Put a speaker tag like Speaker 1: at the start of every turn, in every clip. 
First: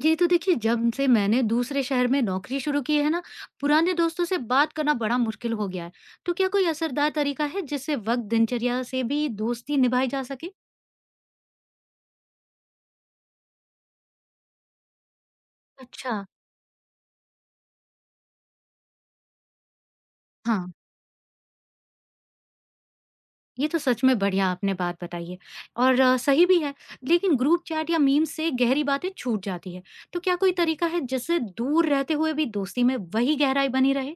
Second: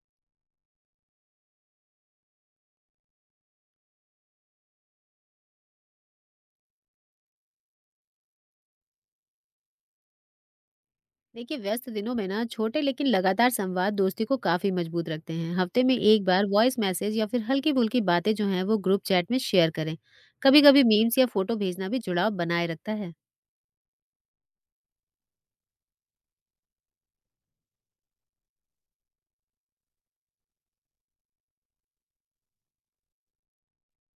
Speaker 1: जी तो देखिए, जब से मैंने दूसरे शहर में नौकरी शुरू की है ना, पुराने दोस्तों से बात करना बड़ा मुश्किल हो गया है। तो क्या कोई असरदार तरीका है जिससे वक्त दिनचर्या से भी दोस्ती निभाई जा सके?
Speaker 2: देखिए, व्यस्त दिनों में ना छोटे लेकिन लगातार संवाद दोस्ती को काफी मजबूत रखते हैं। हफ्ते में एक
Speaker 1: अच्छा।
Speaker 2: बार वॉइस मैसेज या फिर हल्की फुल्की बातें जो हैं वो ग्रुप चैट में शेयर करें। कभी
Speaker 1: हाँ,
Speaker 2: कभी मीम्स या फोटो भेजना भी जुड़ाव बनाए रखता है।
Speaker 1: ये तो सच में बढ़िया आपने बात बताई है और सही भी है। लेकिन ग्रुप चैट या मीम से गहरी बातें छूट जाती है। तो क्या कोई तरीका है जिससे दूर रहते हुए भी दोस्ती में वही गहराई बनी रहे?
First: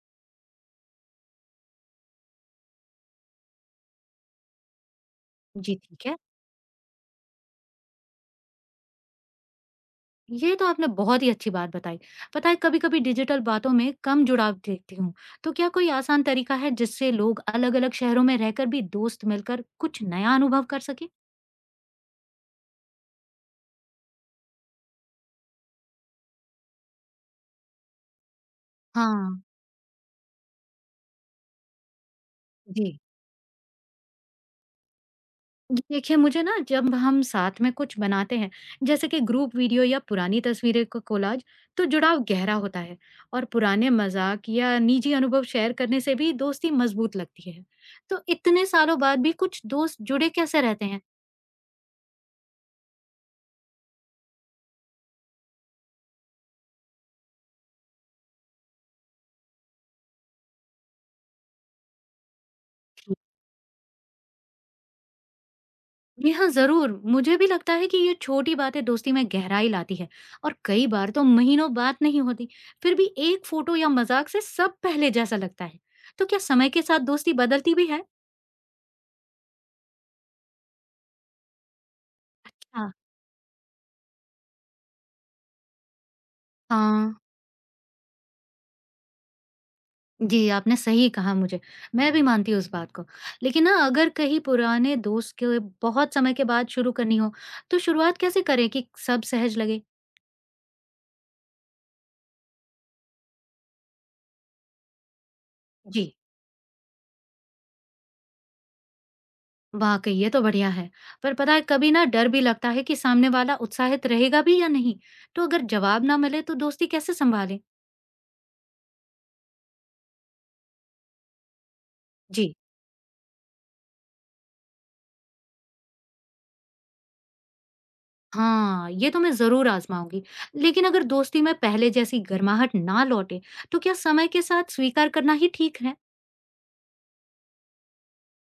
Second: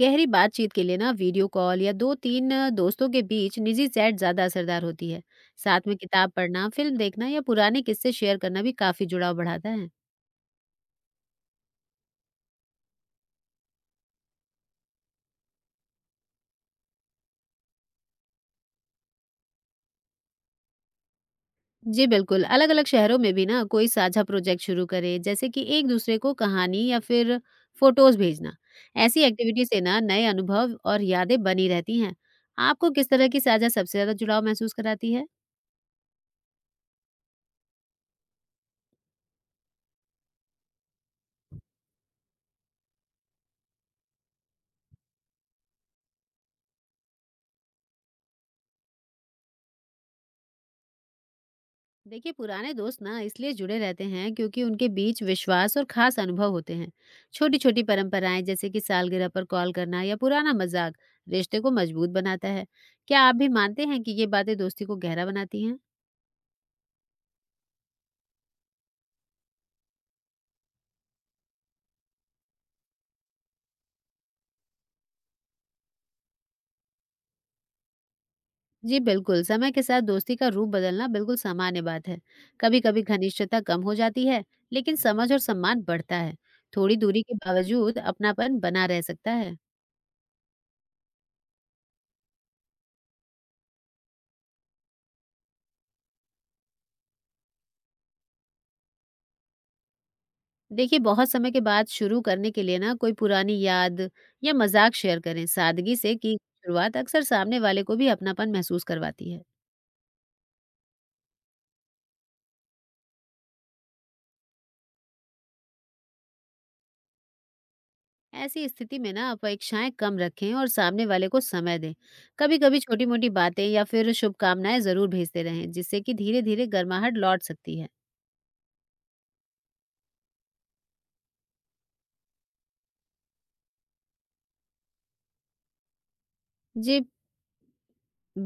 Speaker 2: गहरी बातचीत के लिए ना वीडियो कॉल या दो तीन दोस्तों के बीच निजी चैट ज्यादा असरदार होती है।
Speaker 1: जी
Speaker 2: साथ में
Speaker 1: ठीक है।
Speaker 2: किताब पढ़ना, फिल्म देखना या पुराने किस्से शेयर करना भी काफी जुड़ाव बढ़ाता है।
Speaker 1: ये तो आपने बहुत ही अच्छी बात बताई। पता है, कभी-कभी डिजिटल बातों में कम जुड़ाव देखती हूँ। तो क्या कोई आसान तरीका है जिससे लोग अलग-अलग शहरों में रहकर भी दोस्त मिलकर कुछ नया अनुभव कर सकें?
Speaker 2: जी बिल्कुल, अलग-अलग शहरों में भी ना कोई साझा प्रोजेक्ट शुरू करे, जैसे कि एक दूसरे को कहानी या फिर फोटोज़ भेजना। ऐसी
Speaker 1: हाँ।
Speaker 2: एक्टिविटी से ना नए अनुभव और यादें बनी रहती हैं। आपको
Speaker 1: जी
Speaker 2: किस तरह की साझा सबसे ज़्यादा जुड़ाव महसूस कराती है?
Speaker 1: देखिए, मुझे ना जब हम साथ में कुछ बनाते हैं, जैसे कि ग्रुप वीडियो या पुरानी तस्वीरें का कोलाज, तो जुड़ाव गहरा होता है। और पुराने मजाक या निजी अनुभव शेयर करने से भी दोस्ती मजबूत लगती है। तो इतने सालों बाद भी कुछ दोस्त जुड़े कैसे रहते हैं?
Speaker 2: देखिए, पुराने दोस्त ना इसलिए जुड़े रहते हैं क्योंकि उनके बीच विश्वास और खास अनुभव होते हैं। छोटी-छोटी परंपराएं जैसे कि सालगिरह पर कॉल करना या पुराना मजाक रिश्ते को मजबूत बनाता है। क्या आप भी मानते हैं कि ये बातें दोस्ती को गहरा बनाती हैं?
Speaker 1: जी हाँ, ज़रूर। मुझे भी लगता है कि ये छोटी बातें दोस्ती में गहराई लाती है। और कई बार तो महीनों बात नहीं होती, फिर भी एक फ़ोटो या मज़ाक से सब पहले जैसा लगता है। तो क्या समय के साथ दोस्ती बदलती भी है?
Speaker 2: जी बिल्कुल, समय के साथ दोस्ती का रूप बदलना बिल्कुल सामान्य बात है।
Speaker 1: हाँ,
Speaker 2: कभी-कभी घनिष्ठता कम हो जाती है, लेकिन समझ और सम्मान बढ़ता है। थोड़ी
Speaker 1: हाँ,
Speaker 2: दूरी के बावजूद अपनापन बना रह सकता है।
Speaker 1: जी, आपने सही कहा मुझे। मैं भी मानती हूँ इस बात को। लेकिन ना अगर कहीं पुराने दोस्त के बहुत समय के बाद शुरू करनी हो, तो शुरुआत कैसे करें कि सब सहज लगे?
Speaker 2: देखिए, बहुत समय के बाद शुरू करने के लिए ना कोई पुरानी याद या मजाक शेयर करें। सादगी
Speaker 1: जी।
Speaker 2: से की शुरुआत अक्सर सामने वाले को भी अपनापन महसूस करवाती है।
Speaker 1: वाकई ये तो बढ़िया है। पर पता है, कभी ना डर भी लगता है कि सामने वाला उत्साहित रहेगा भी या नहीं। तो अगर जवाब ना मिले तो दोस्ती कैसे संभाले?
Speaker 2: ऐसी स्थिति में ना अपेक्षाएं कम रखें और सामने वाले को समय दें।
Speaker 1: जी
Speaker 2: कभी-कभी छोटी-मोटी बातें या फिर शुभकामनाएं जरूर भेजते रहें, जिससे कि धीरे-धीरे गर्माहट लौट सकती है।
Speaker 1: हाँ, ये तो मैं जरूर आजमाऊंगी। लेकिन अगर दोस्ती में पहले जैसी गर्माहट ना लौटे, तो क्या समय के साथ स्वीकार करना ही ठीक है?
Speaker 2: जी,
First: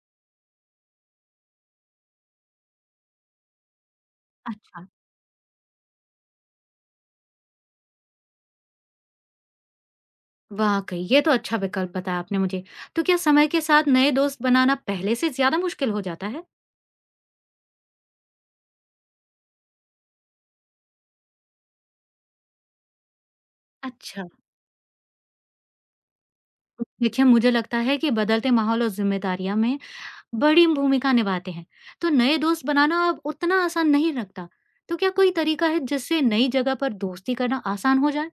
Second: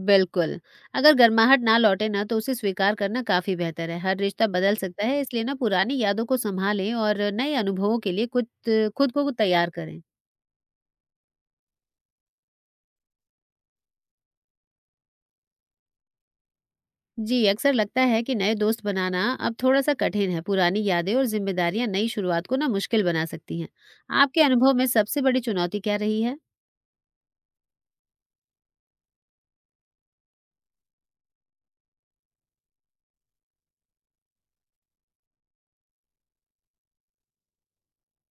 Speaker 2: बिल्कुल। अगर गर्माहट ना लौटे ना तो उसे स्वीकार करना काफ़ी बेहतर है। हर रिश्ता बदल
Speaker 1: अच्छा।
Speaker 2: सकता है, इसलिए ना पुरानी यादों को सँभालें और नए अनुभवों के लिए खुद खुद को तैयार करें।
Speaker 1: वाकई ये तो अच्छा विकल्प बताया आपने मुझे। तो क्या समय के साथ नए दोस्त बनाना पहले से ज्यादा मुश्किल हो जाता है?
Speaker 2: जी, अक्सर लगता है कि नए दोस्त बनाना अब थोड़ा-सा कठिन है। पुरानी यादें और ज़िम्मेदारियाँ नई शुरुआत को ना मुश्किल बना सकती हैं।
Speaker 1: अच्छा।
Speaker 2: आपके अनुभव में सबसे बड़ी चुनौती क्या रही है?
Speaker 1: देखिए, मुझे लगता है कि बदलते माहौल और जिम्मेदारियां में बड़ी भूमिका निभाते हैं। तो नए दोस्त बनाना अब उतना आसान नहीं लगता। तो क्या कोई तरीका है जिससे नई जगह पर दोस्ती करना आसान हो जाए?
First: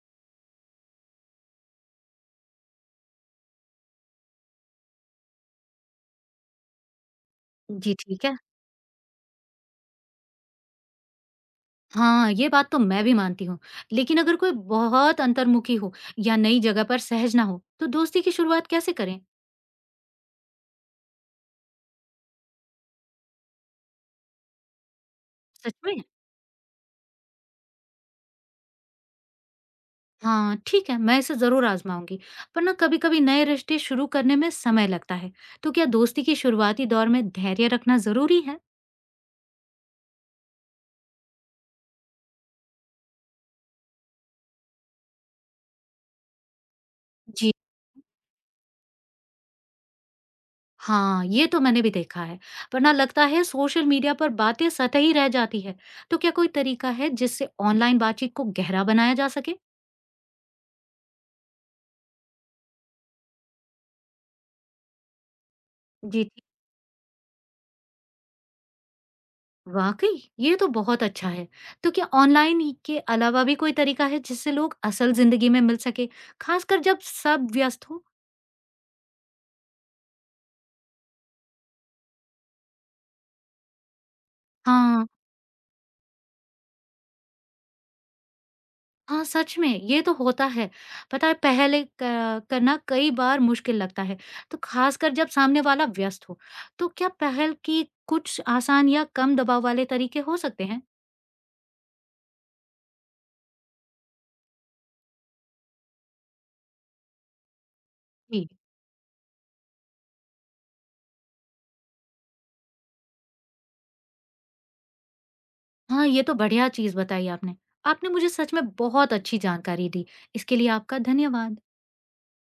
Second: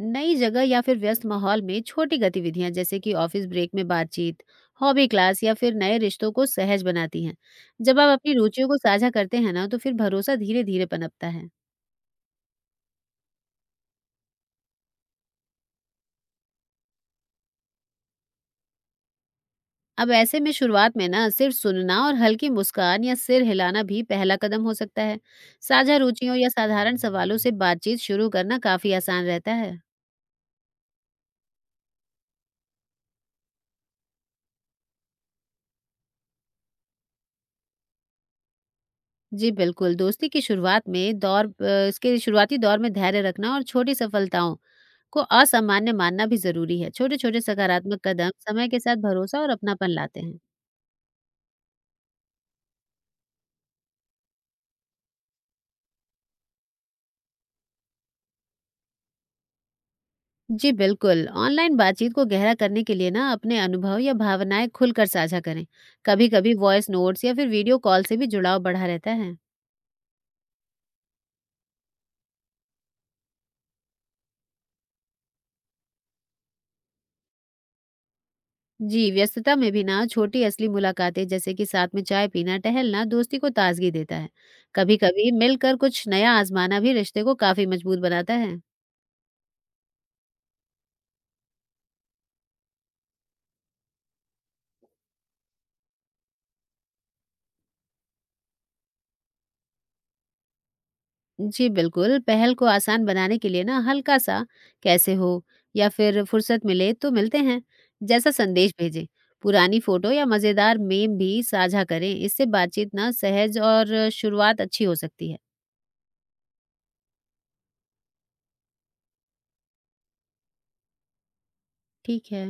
Speaker 2: नई जगह या फिर व्यस्त माहौल में छोटी गतिविधियां जैसे कि ऑफिस ब्रेक में बातचीत, हॉबी क्लास या फिर नए रिश्तों को सहज बनाती हैं।
Speaker 1: जी
Speaker 2: जब आप
Speaker 1: ठीक
Speaker 2: अपनी
Speaker 1: है।
Speaker 2: रुचियों को साझा करते हैं ना तो फिर भरोसा धीरे धीरे पनपता है।
Speaker 1: हाँ, ये बात तो मैं भी मानती हूँ। लेकिन अगर कोई बहुत अंतर्मुखी हो या नई जगह पर सहज ना हो, तो दोस्ती की शुरुआत कैसे करें?
Speaker 2: अब ऐसे में शुरुआत में ना सिर्फ सुनना और हल्की मुस्कान या सिर हिलाना भी पहला कदम हो सकता है।
Speaker 1: सच में।
Speaker 2: साझा रुचियों या साधारण सवालों से बातचीत शुरू करना काफी आसान रहता है।
Speaker 1: हाँ, ठीक है, मैं इसे जरूर आजमाऊंगी। पर ना कभी-कभी नए रिश्ते शुरू करने में समय लगता है। तो क्या दोस्ती की शुरुआती दौर में धैर्य रखना जरूरी है?
Speaker 2: जी बिल्कुल, दोस्ती की शुरुआत में दौर इसके शुरुआती दौर में धैर्य रखना और छोटी सफलताओं को असामान्य मानना भी ज़रूरी है। छोटे-छोटे
Speaker 1: जी।
Speaker 2: सकारात्मक कदम समय के साथ भरोसा और अपनापन लाते हैं।
Speaker 1: हाँ, ये तो मैंने भी देखा है, वरना लगता है सोशल मीडिया पर बातें सतही रह जाती है। तो क्या कोई तरीका है जिससे ऑनलाइन बातचीत को गहरा बनाया जा सके?
Speaker 2: जी बिल्कुल, ऑनलाइन बातचीत को गहरा करने के लिए ना अपने अनुभव या भावनाएँ खुलकर साझा करें।
Speaker 1: जी जी।
Speaker 2: कभी-कभी वॉइस नोट्स या फिर वीडियो कॉल से भी जुड़ाव बढ़ा रहता है।
Speaker 1: वाकई, ये तो बहुत अच्छा है। तो क्या ऑनलाइन ही के अलावा भी कोई तरीका है जिससे लोग असल जिंदगी में मिल सके, खासकर जब सब व्यस्त हो?
Speaker 2: जी, व्यस्तता में भी ना छोटी असली मुलाकातें जैसे कि साथ में चाय पीना, टहलना दोस्ती को ताजगी देता है।
Speaker 1: हाँ।
Speaker 2: कभी-कभी मिलकर कुछ नया आजमाना भी रिश्ते को काफी मजबूत बनाता है।
Speaker 1: हाँ, सच में ये तो होता है। पता है, पहले क करना कई बार मुश्किल लगता है, तो ख़ासकर जब सामने वाला व्यस्त हो। तो क्या पहल की कुछ आसान या कम दबाव वाले तरीके हो सकते हैं?
Speaker 2: जी बिल्कुल, पहल को आसान बनाने के लिए ना हल्का सा कैसे हो या फिर फुर्सत मिले तो मिलते हैं जैसा
Speaker 1: जी।
Speaker 2: संदेश भेजें। पुरानी फोटो या मजेदार मेम भी साझा करें। इससे बातचीत ना सहज और शुरुआत अच्छी हो सकती है।
Speaker 1: हाँ, ये तो बढ़िया चीज़ बताई आपने। आपने मुझे सच में बहुत अच्छी जानकारी दी। इसके लिए आपका धन्यवाद।
Speaker 2: ठीक है।